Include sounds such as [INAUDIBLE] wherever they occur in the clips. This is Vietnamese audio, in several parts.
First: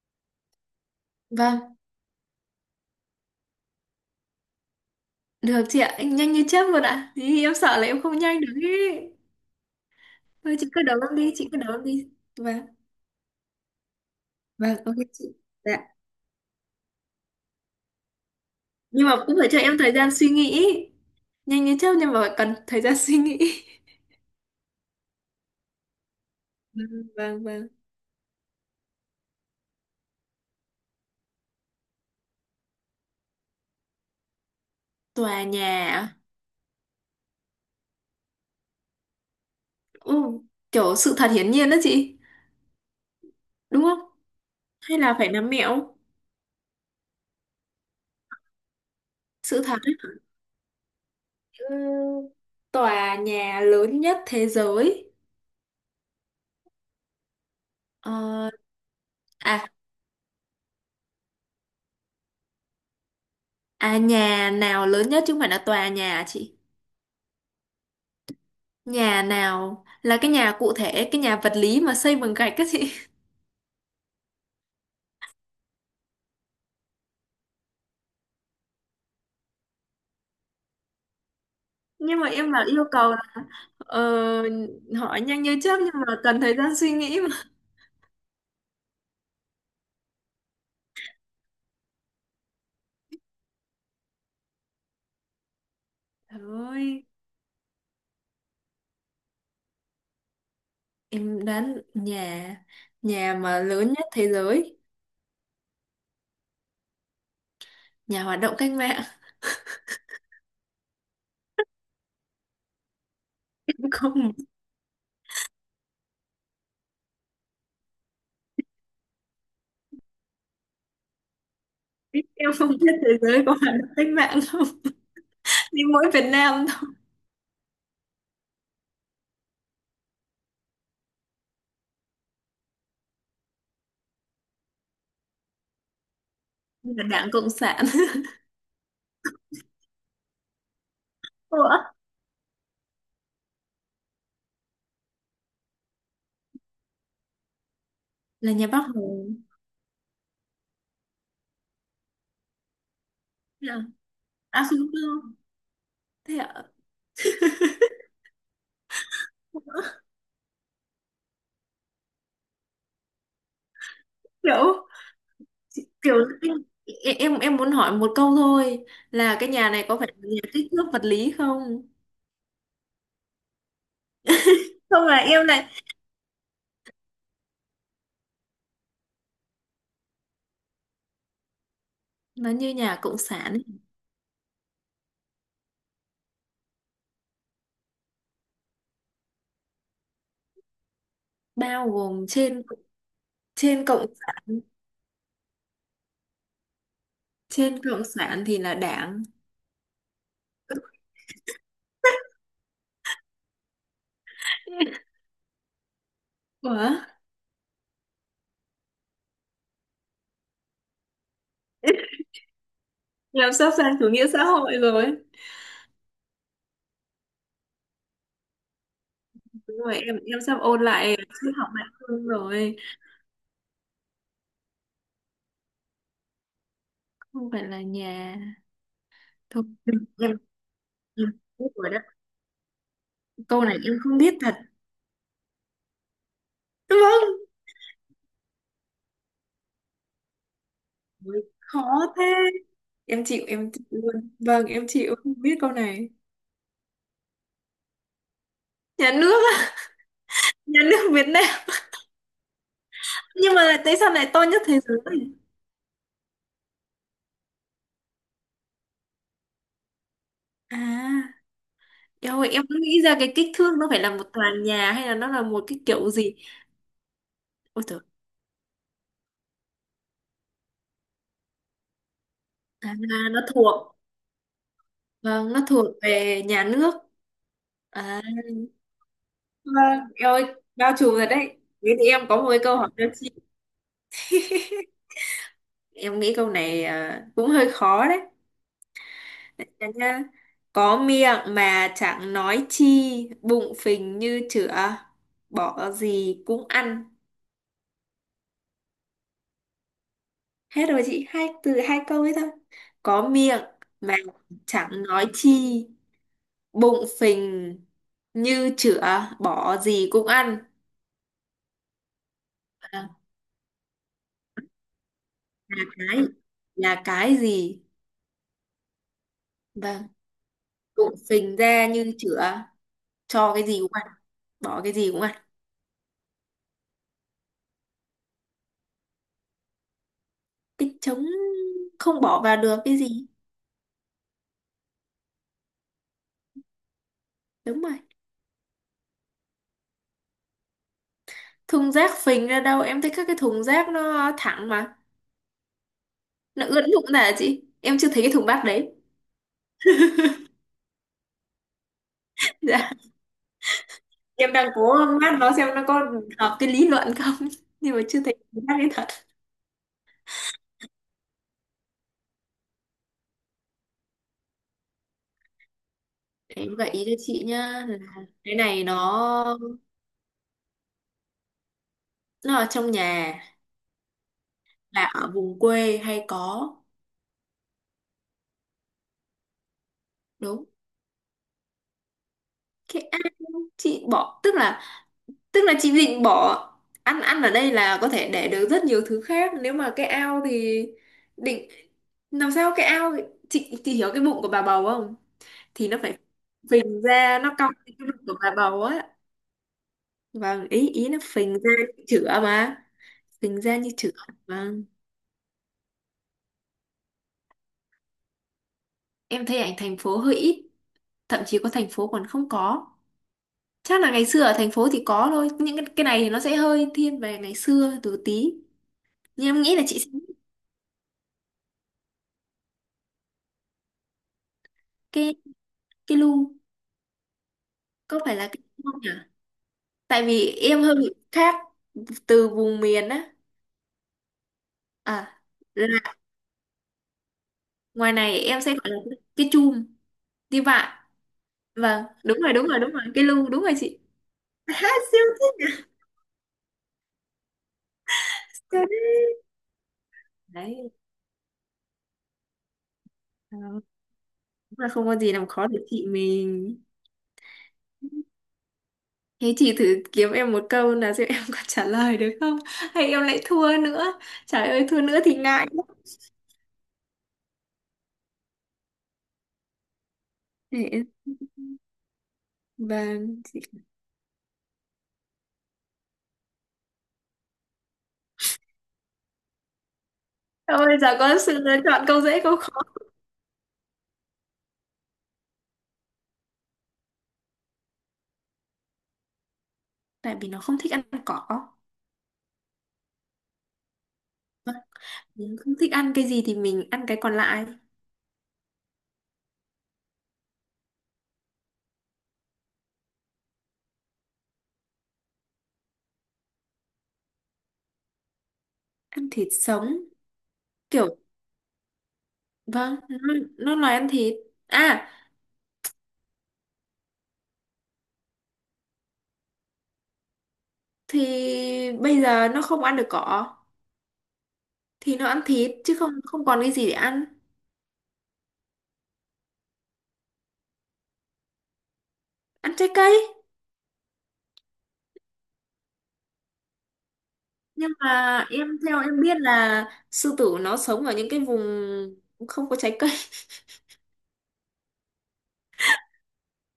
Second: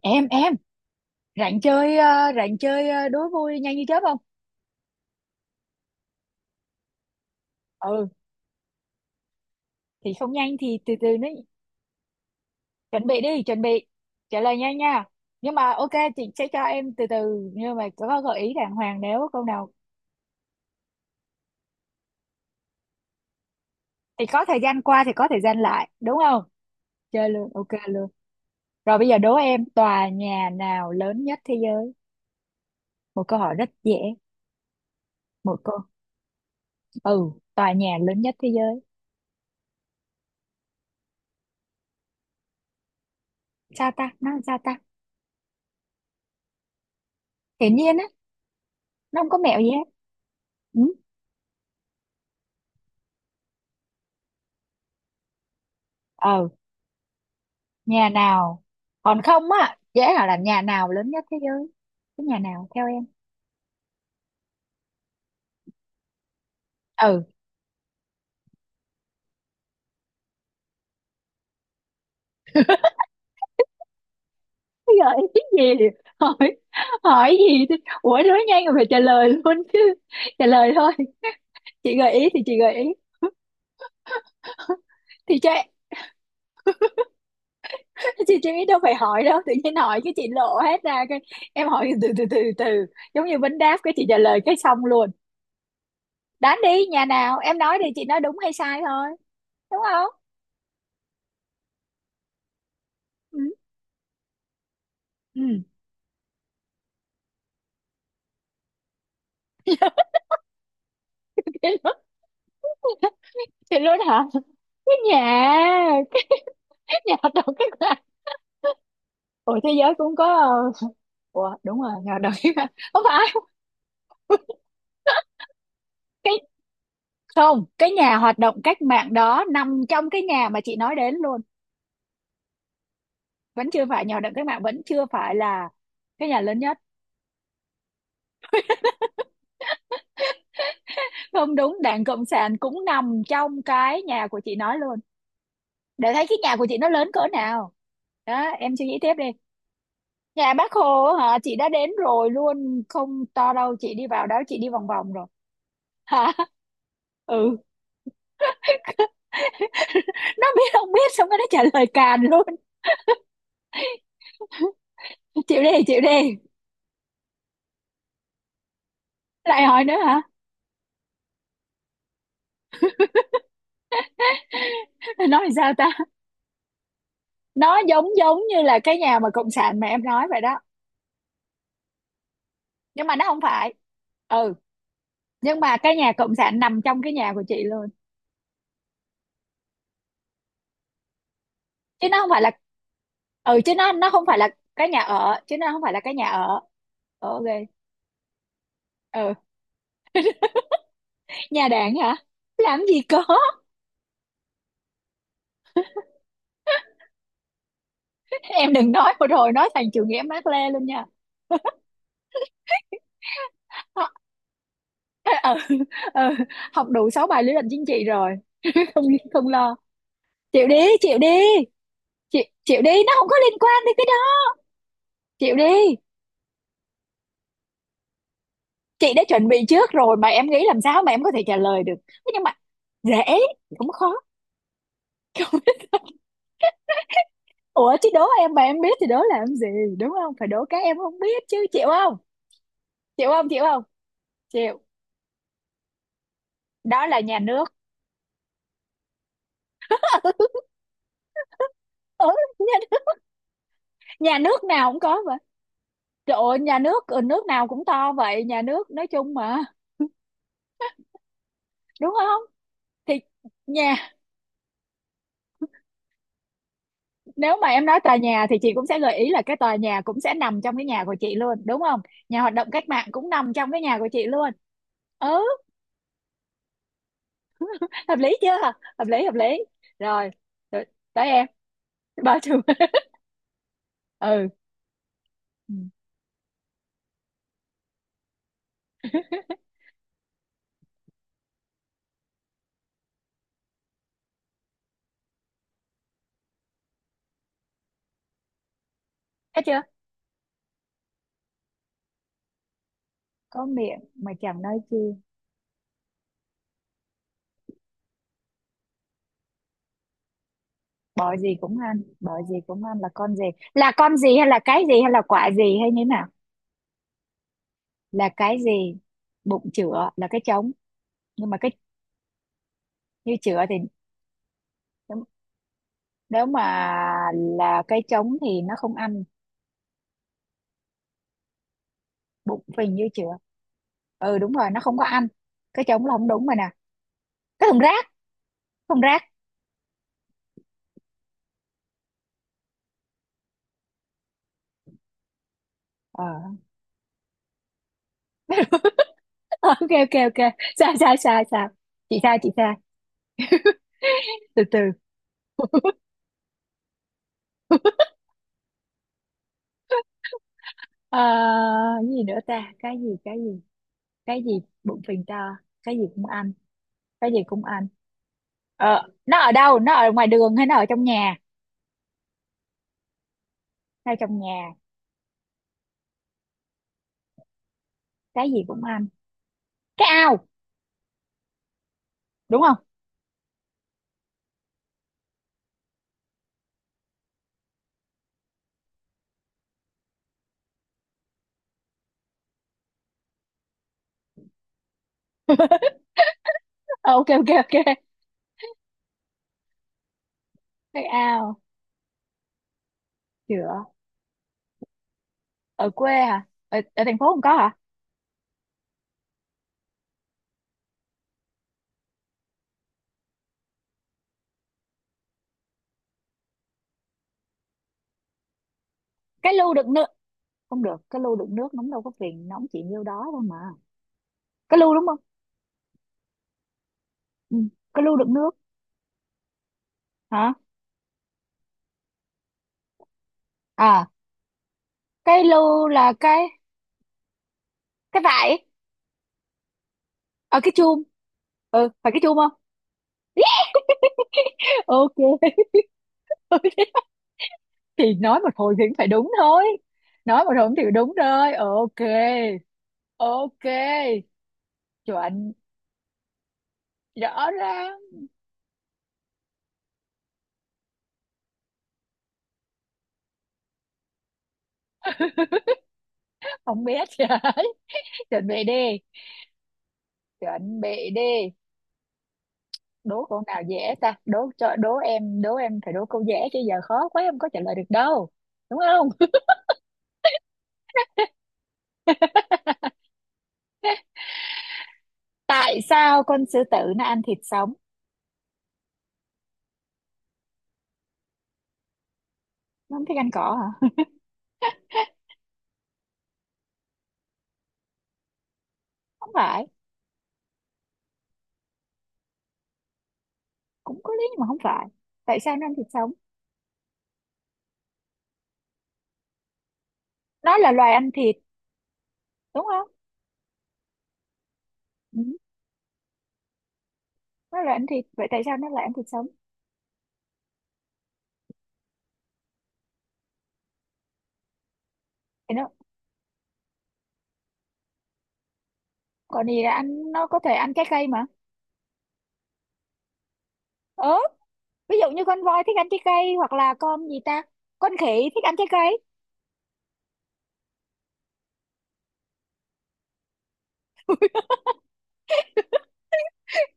Em rảnh Vâng, chơi, ờ, rảnh chơi, ờ, đố vui nhanh như chớp không? được chị ạ, anh nhanh như chớp luôn ạ. Thì em sợ là em Ừ, không nhanh được ấy. thì không nhanh Thôi chị thì cứ từ đấu từ em nó. đi, chị cứ đấu em đi. Vâng, Chuẩn bị đi, chuẩn bị trả lời vâng, nhanh ok nha. chị. Nhưng mà Dạ. ok, chị sẽ cho em từ từ, nhưng mà có gợi ý đàng hoàng Nhưng mà nếu cũng câu phải cho nào em thời gian suy nghĩ. Nhanh như chớp nhưng mà cần thời gian suy nghĩ. [LAUGHS] thì có thời gian qua, thì có thời gian lại, đúng không? Vâng, Chơi vâng, luôn, ok vâng. luôn. Rồi bây giờ đố em, tòa nhà nào lớn nhất thế giới? Một câu hỏi rất dễ. Tòa Một nhà, câu. à? Ừ, tòa nhà lớn nhất thế giới. Ừ, kiểu sự thật hiển nhiên đó chị, đúng Sao không? ta, nó làm sao ta, Hay là phải nắm mẹo? hiển nhiên á? Nó không có mẹo Sự gì thật hết. ấy. Ừ. Ừ, tòa nhà lớn nhất thế giới. Ờ. Nhà Ờ, nào? Còn không à, á, dễ là làm, nhà nào lớn nhất thế giới? Cái nhà nào theo em? à nhà nào lớn nhất chứ không phải là tòa nhà à chị? Ừ. Nhà nào là cái nhà cụ thể, cái nhà vật lý mà xây bằng gạch các chị. [LAUGHS] Bây giờ em, cái gì, hỏi, hỏi gì thế? Ủa nói nhanh rồi phải trả lời luôn chứ, trả lời thôi. Chị gợi Nhưng ý mà thì chị em bảo gợi ý. yêu cầu là ờ, hỏi Thì nhanh cho như em- chớp nhưng mà cần thời gian suy nghĩ mà. chị đâu phải hỏi đâu, tự nhiên hỏi cái chị lộ hết ra cái. Em hỏi từ từ từ từ, giống như vấn đáp cái chị trả lời cái xong luôn. Đoán đi, nhà Thôi, nào em nói thì chị nói đúng hay sai thôi, đúng không? em đoán nhà nhà Ừ. mà lớn nhất thế giới, Ừ. nhà hoạt động cách mạng. [LAUGHS] [LAUGHS] Thì Em luôn không hả? Cái nhà. [LAUGHS] Nhà hoạt động cách mạng? Ủa thế giới cũng có, ờ, ủa đúng rồi, nhà hoạt động em cách không mạng biết không thế phải. giới có hoạt động cách mạng không. [LAUGHS] Đi mỗi Việt Cái, Nam thôi, không, cái nhà hoạt động cách mạng đó nằm trong cái nhà mà chị nói đến luôn, vẫn chưa phải. Nhà hoạt động cách mạng vẫn chưa phải là cái nhà lớn nhất. là Đảng Cộng sản. [LAUGHS] Không đúng, Ủa? đảng cộng sản cũng nằm trong cái nhà của chị nói luôn, để thấy cái nhà của chị nó lớn cỡ nào. Đó, Là nhà em suy Bác nghĩ tiếp đi. Hồ. Nhà bác Hồ á hả, chị đã đến rồi luôn, không to Thế đâu, à? chị đi vào đó chị À đi không, vòng vòng rồi. không. Hả? Thế ạ? [LAUGHS] Ừ. Nó biết không biết xong cái nó trả lời càn luôn. Kiểu, Chịu đi, chịu kiểu đi. em muốn hỏi một câu thôi, là cái Lại nhà hỏi này nữa có phải hả? là nhà kích thước vật lý không, không là Nói em làm lại, sao ta, nó giống giống như là cái nhà mà cộng sản mà em nói vậy đó, nó như nhà nhưng mà cộng nó không sản, phải. Ừ. Nhưng mà cái nhà cộng sản nằm trong cái nhà của chị luôn, bao chứ nó gồm không phải là. trên, Ừ, chứ trên nó cộng nó không phải là sản, cái nhà ở, chứ nó không phải là cái nhà ở. Ờ, ok. trên cộng sản thì là đảng. Ừ. Nhà đảng hả? Làm gì có. Ủa, Em đừng nói một hồi nói thành chủ nghĩa Mác Lê luôn nha. làm sắp sang chủ nghĩa xã hội rồi. Ờ, ừ, ừ, học đủ 6 bài lý luận chính trị rồi. Không, không lo. Đúng rồi, em sắp Chịu đi, ôn lại chịu đi, triết học Mạc Lương chịu rồi. chịu đi, nó không có liên quan đến cái đó, chịu đi. Không phải là nhà. Chị đã chuẩn bị Thôi trước em rồi mà em em nghĩ làm sao mà em có thể trả biết lời rồi được. đó, Thế nhưng mà dễ câu này cũng em khó. không biết thật, vâng. Ủa chứ đố em mà em biết thì đố làm gì, đúng không? Phải đố cái em không Ôi, biết chứ. khó Chịu không? thế, em Chịu chịu không? Chịu em không? chịu luôn, vâng Chịu. em chịu không biết câu này. Đó là nhà nước. Nhà nước á, nhà [LAUGHS] nước Việt Nam, Ừ, nhà nước. nhưng mà tại sao lại Nhà to nhất nước thế nào giới? cũng có vậy. Trời ơi, nhà nước, ừ, nước nào cũng to vậy, nhà nước nói chung mà. [LAUGHS] À, Đúng em không? ơi, em cứ nghĩ Thì ra cái kích thước nó phải là nhà, một tòa nhà hay là nó là một cái kiểu gì. nếu mà Ôi em trời, nói tòa nhà thì chị cũng sẽ gợi ý là cái tòa nhà cũng sẽ nằm trong cái nhà của chị luôn, đúng không? Nhà hoạt động cách à, mạng cũng nó nằm trong cái thuộc, nhà của chị luôn. Ừ. vâng nó thuộc về nhà nước. Hợp À, lý chưa? Hợp lý, hợp lý. vâng Rồi, em ơi, rồi, bao trùm tới rồi em. đấy, thế thì em có Bao một cái trùm. câu hỏi cho chị. [LAUGHS] Ừ. Ừ. Em nghĩ câu này cũng hơi khó đấy. Dạ nhá. Có miệng mà chẳng nói chi, bụng phình như chửa, bỏ gì cũng ăn. Thấy chưa. Hết rồi chị, hai từ hai câu ấy thôi. Có miệng Có miệng mà mà chẳng nói chẳng chi, nói chi, bụng phình như chửa, bỏ gì cũng ăn. bỏ gì cũng ăn. Bỏ gì cũng ăn là À, con gì, là con gì hay là cái gì hay là quả là gì hay như thế nào? cái là cái gì? Là cái gì? Bụng Vâng, chửa là cái trống. bụng Nhưng phình mà cái, ra như chửa, như cho chửa cái thì, gì cũng ăn, bỏ cái gì cũng nếu ăn. nếu mà là cái trống thì nó không ăn. Cái trống không bỏ vào Bụng được phì cái như gì. chửa. Ừ đúng rồi, nó không có ăn. Cái trống là không đúng rồi nè. Cái thùng Đúng rồi. rác. Thùng rác. Thùng rác phình ra đâu, em thấy các cái thùng rác nó thẳng mà. Ờ. [LAUGHS] Nó ướn đụng là chị em chưa thấy cái thùng bát đấy. Ok ok ok, sai sai sai sai, chị sai chị [LAUGHS] sai. Dạ, em Từ đang từ. cố mát nó xem nó có hợp cái lý luận không. [LAUGHS] Nhưng mà chưa thấy thùng bát đấy thật. Ờ, cái gì nữa ta, cái gì cái gì, cái gì, bụng phình to, cái gì cũng ăn, Em gợi ý cho cái gì chị cũng nhá, ăn. là cái này Ờ nó ở nó đâu, nó ở ngoài đường hay nó ở trong nhà? nó ở trong nhà, Nó ở trong nhà. là ở vùng quê hay có. Cái gì cũng ăn. Cái ao, Đúng, đúng không? cái ao, chị bỏ tức là chị định bỏ, ăn ăn ở đây là có thể để được rất nhiều thứ khác, nếu mà cái ao thì định làm sao cái ao. Chị hiểu cái bụng của bà bầu không, thì nó phải phình Ờ, ok ra, ok nó cong cái ok. bụng của bà bầu á. Vâng, ý Cái ý nó phình ao. ra như chữa mà, phình ra Chữa. như chữa. Vâng, Ở quê hả? Ở, ở thành phố không có hả? em thấy ảnh thành phố hơi ít, thậm chí có thành phố còn không có, chắc là ngày xưa ở thành phố thì có thôi, những cái này thì nó sẽ hơi thiên về ngày xưa từ tí, nhưng Cái em lu nghĩ là đựng chị nước. sẽ biết. Không được, cái lu đựng nước nóng đâu, có phiền nóng chỉ nhiêu đó thôi mà. Cái lu đúng không? Cái cái lu Ừ. Cái lu có đựng phải là nước. cái không nhỉ, tại Hả? vì em hơi bị khác từ vùng miền á. À À, cái lu là là cái ngoài cái này em vải? sẽ gọi là cái chum, Ở đi cái chum. vạ. Ừ Vâng phải cái chum đúng không? rồi đúng rồi đúng rồi, cái lu đúng rồi chị. [LAUGHS] [LAUGHS] Há, Ok. siêu thích nhỉ? [LAUGHS] Thì nói một hồi Siêu thì cũng phải thích. đúng thôi, nói một hồi thì Đấy, đúng rồi, ok. Ok. ờ, đúng là không có gì làm Chuẩn, khó được chị mình. rõ ràng. Thế chị thử kiếm em một câu là xem em có trả lời được không, hay em lại thua nữa, trời ơi thua nữa thì ngại lắm. Không biết. [LAUGHS] Trời, chuẩn bị đi, chuẩn Để em-, bị đi. Đố câu vâng, nào dễ ta, đố cho đố em, đố em phải đố câu dễ chứ giờ khó quá em có trả lời được đâu, đúng không? [LAUGHS] thôi giờ có sự lựa chọn câu dễ câu khó. Tại sao con sư tử nó ăn thịt sống? Tại vì nó không thích ăn cỏ. Nó không thích ăn cỏ hả? Mình không thích ăn cái gì thì mình ăn cái còn lại. Không phải, cũng có lý nhưng mà không phải. Tại sao nó ăn thịt sống? Ăn thịt sống. Nó là loài ăn Kiểu, thịt, đúng không? vâng, nó nói ăn thịt. À, Ừ. Nó là ăn thịt vậy tại sao nó lại ăn thịt sống? thì bây giờ nó không ăn được cỏ. Thì nó ăn Thì nó, thịt, chứ không không còn cái gì để ăn. còn gì là ăn, nó có thể ăn trái cây mà. Ăn trái cây. Ừ. Ví dụ như con voi thích ăn trái cây hoặc là con gì ta, con Nhưng khỉ, mà thích ăn trái em theo cây. em biết là sư tử nó sống ở những cái vùng không có trái cây. [LAUGHS]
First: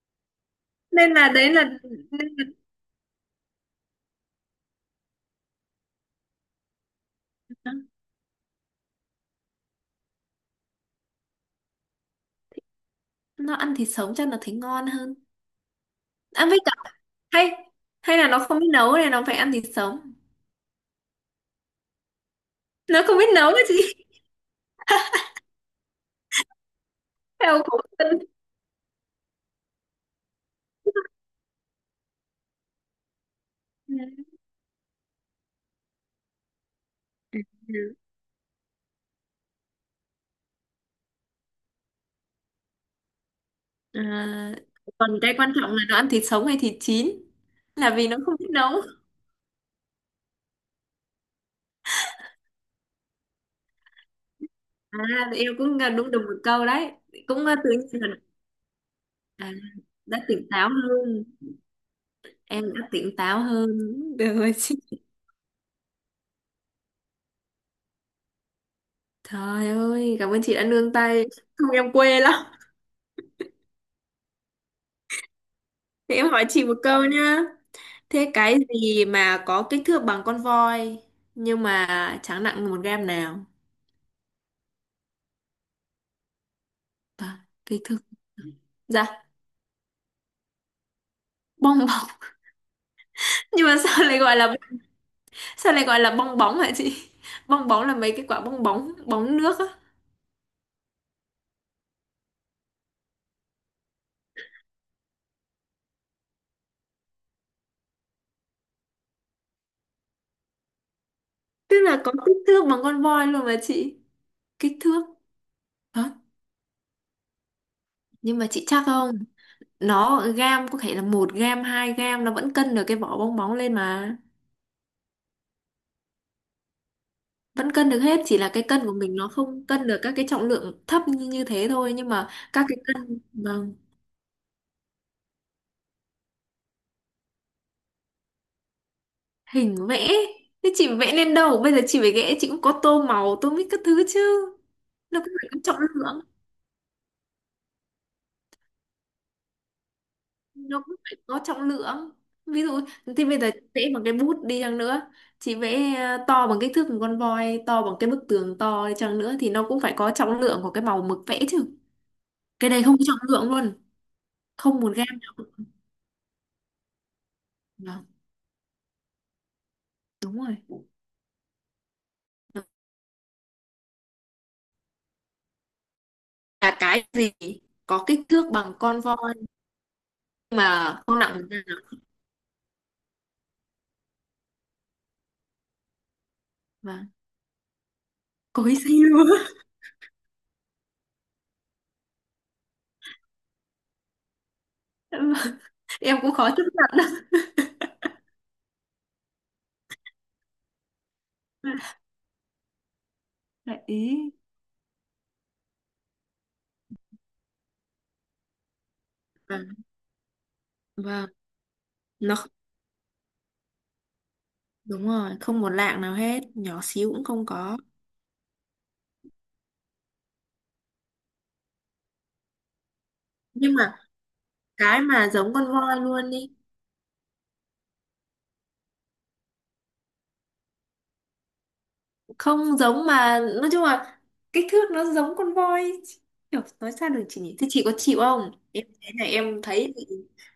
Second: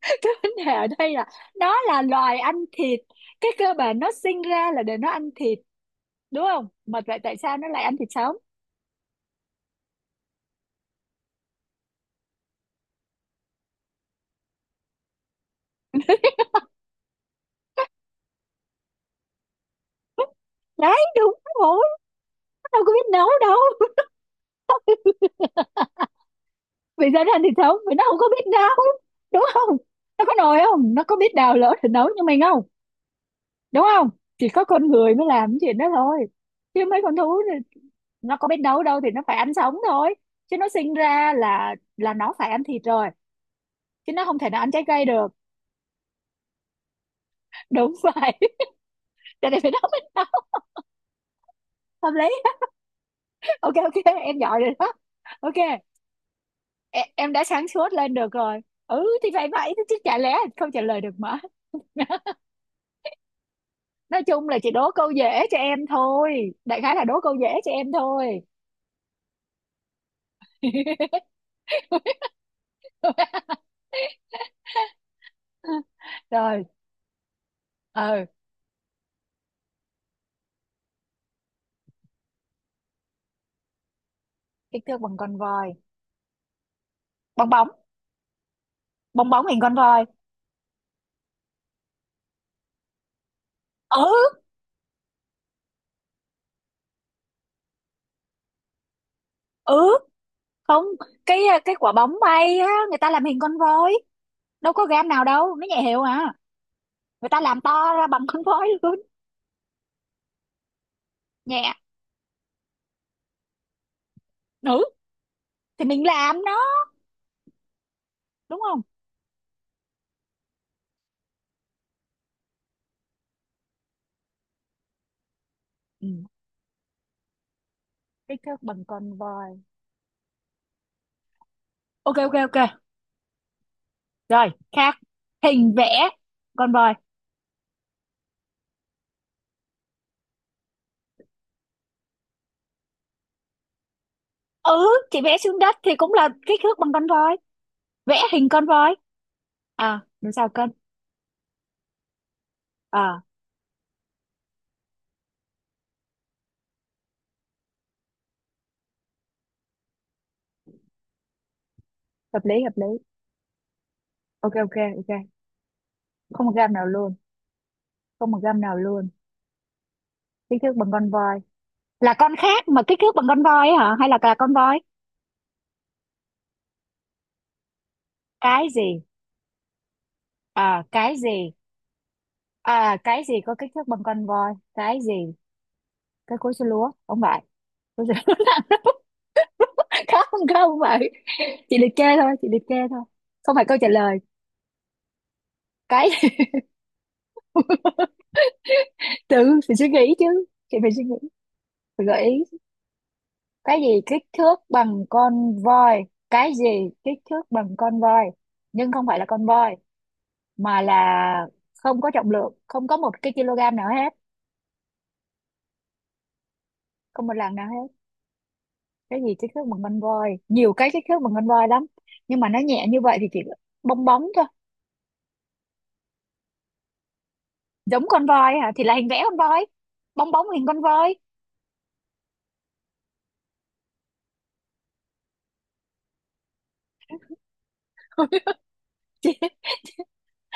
[LAUGHS] Cái vấn đề ở đây Nên là là đấy là, nó là nên loài là ăn thịt, cái cơ bản nó sinh ra là để nó ăn thịt, đúng không? Mà vậy tại sao nó lại nó ăn thịt sống? nó ăn thịt sống chắc là thấy ngon hơn. Ăn với cả, hay, hay là nó không biết nấu nên nó phải ăn thịt sống. Đấy đúng rồi, nó đâu có Nó biết không nấu biết nấu cái gì. đâu. [LAUGHS] [LAUGHS] Vì sao nó ăn thịt Theo sống, khẩu vì nó không có biết nấu, đúng không? Nó có nồi không, nó có biết đào lỗ để nấu như mình không, đúng không? phần. Chỉ có con người mới làm cái chuyện đó thôi, chứ mấy con Ừ. thú thì nó có biết nấu đâu, thì nó phải ăn sống thôi, chứ nó sinh ra là nó phải ăn thịt rồi, chứ nó À, không thể nào ăn trái cây còn được. cái quan trọng là nó ăn thịt sống hay thịt chín là Đúng vì nó vậy. không biết [LAUGHS] nấu. Cho nên phải nấu, mới nấu. Hợp lý. Ok ok. [LAUGHS] Em giỏi rồi đó. À thì em Ok, cũng đúng được một câu đấy, em đã cũng sáng tự suốt nhiên lên là được rồi. Ừ thì phải à, vậy chứ chả đã lẽ tỉnh táo không trả lời được hơn, mà. [LAUGHS] em đã tỉnh táo hơn. Nói Được chung rồi là chị chị, đố câu dễ cho em thôi, đại khái là đố câu dễ cho em thôi. trời ơi cảm ơn chị đã nương tay, [LAUGHS] không em quê lắm. Thì em hỏi Rồi. chị một câu nhá, Ừ. thế cái gì mà có kích thước bằng con voi nhưng mà chẳng nặng một gram nào. Kích thước bằng con voi. À, Bong bóng. kích thước. Dạ, Bong bóng hình con voi. bong bóng. [LAUGHS] Nhưng mà sao lại Ừ. gọi là, sao lại gọi là bong bóng hả chị? [LAUGHS] Bong bóng là mấy cái quả bong bóng, bóng nước á. Ừ. Không, cái, cái quả bóng bay á người ta làm hình con voi, đâu có gam nào đâu, nó nhẹ hiệu à, người ta làm to ra bằng con voi luôn, nhẹ. Tức là có kích thước bằng con voi luôn mà chị. Kích Ừ, thước. thì Đó. mình làm nó, Nhưng mà đúng chị không? chắc không? Nó gam có thể là một gam, hai gam nó vẫn cân được cái vỏ bong bóng lên mà. Ừ. Vẫn cân được hết, chỉ Kích là thước cái cân bằng của con mình nó voi. không cân được các cái trọng lượng thấp như thế thôi. Nhưng Ok mà ok ok. các cái cân, vâng, Rồi khác. Hình vẽ con voi. hình vẽ. Thế chị vẽ lên đâu? Bây giờ chị phải vẽ, chị cũng có tô màu, tô mít các thứ chứ. Ừ chị Nó cũng vẽ phải xuống có đất trọng thì cũng lượng. là kích thước bằng con voi. Vẽ hình con voi. À làm sao cân. Nó cũng phải có trọng lượng, ví dụ À, thì bây giờ chị vẽ bằng cái bút đi chăng nữa, chị vẽ to bằng kích thước một con voi, to bằng cái bức tường to đi chăng nữa thì nó cũng phải có trọng lượng của cái màu mực vẽ chứ. hợp lý Cái hợp này lý. không có trọng lượng luôn, Ok ok không một gram. ok. Không một gam nào luôn. Vâng, Không một gam nào luôn. đúng rồi. Kích thước bằng con voi. Là con Nó khác mà kích thước bằng con voi ấy hả, hay là con voi? là cái gì có kích thước Cái bằng con gì? voi À mà cái không nặng một gì? gram. À cái gì có kích thước bằng con voi? Cái gì, cái cối xay lúa Và không phải? Cối xay- lúa. cối xay lúa. [LAUGHS] [LAUGHS] Khác, không, không phải, chị liệt kê thôi, chị liệt kê thôi, không phải câu trả lời. Vâng, em Cái. cũng khó chấp nhận [LAUGHS] Tự phải suy nghĩ chứ, chị phải suy nghĩ, lắm. phải gợi ý. Cái Đại gì kích ý thước bằng con voi, cái gì kích thước bằng con voi nhưng không phải là con vâng, voi, mà là vâng không có trọng nó lượng, không có một cái kg nào hết. đúng rồi, không một lạng nào hết, nhỏ xíu cũng Không một không lần nào có. hết. Cái gì kích thước bằng con voi, nhiều cái kích thước bằng con voi lắm, nhưng mà nó nhẹ như vậy thì chỉ Nhưng mà bong bóng thôi. cái mà giống con voi luôn đi, Giống con voi hả, thì là hình vẽ con voi, bong bóng hình con voi. không giống mà nói chung là kích thước nó giống con voi, kiểu nói sao được chị nhỉ, thế chị có chịu không, em thế [LAUGHS] này Chị em thấy thì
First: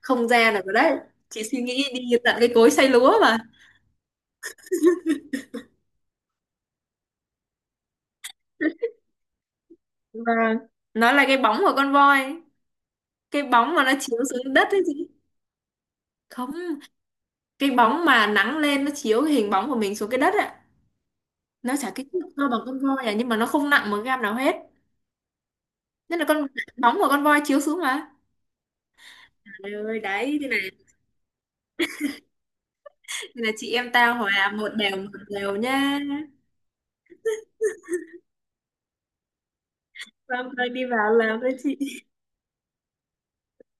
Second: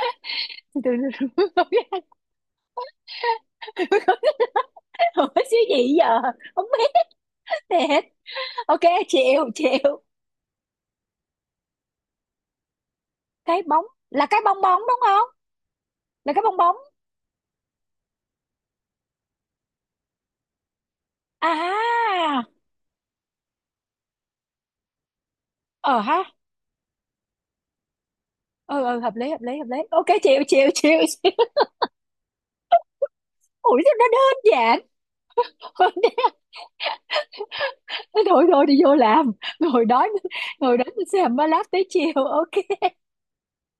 không ra được rồi từ đấy, chị suy nghĩ đi tận cái cối xay lúa mà. từ. [LAUGHS] Ủa. [LAUGHS] Xíu gì giờ, không biết thiệt. Ok, chịu chịu. Và nó là cái bóng của con voi, cái Cái bóng bóng mà nó chiếu là cái xuống bong đất bóng ấy đúng chị. không, là cái bong bóng. Không, cái bóng mà nắng lên nó chiếu cái hình bóng của mình xuống cái đất ạ. Nó chả kích thước À. to bằng con voi à, nhưng mà nó không nặng một gam nào hết, Ờ nên ha. là con, bóng của con voi chiếu xuống mà. Ừ ừ, hợp lý hợp lý hợp Trời lý, ơi ok, đấy chịu thế này, chịu chịu. [LAUGHS] Chịu. thế là chị Ủi em sao nó tao đơn hòa giản. Một đều [LAUGHS] nhá. Thôi, thôi đi vô làm, ngồi đói, Vâng, thôi ngồi đó đi vào xem làm mới với lát tới chị. chiều, ok.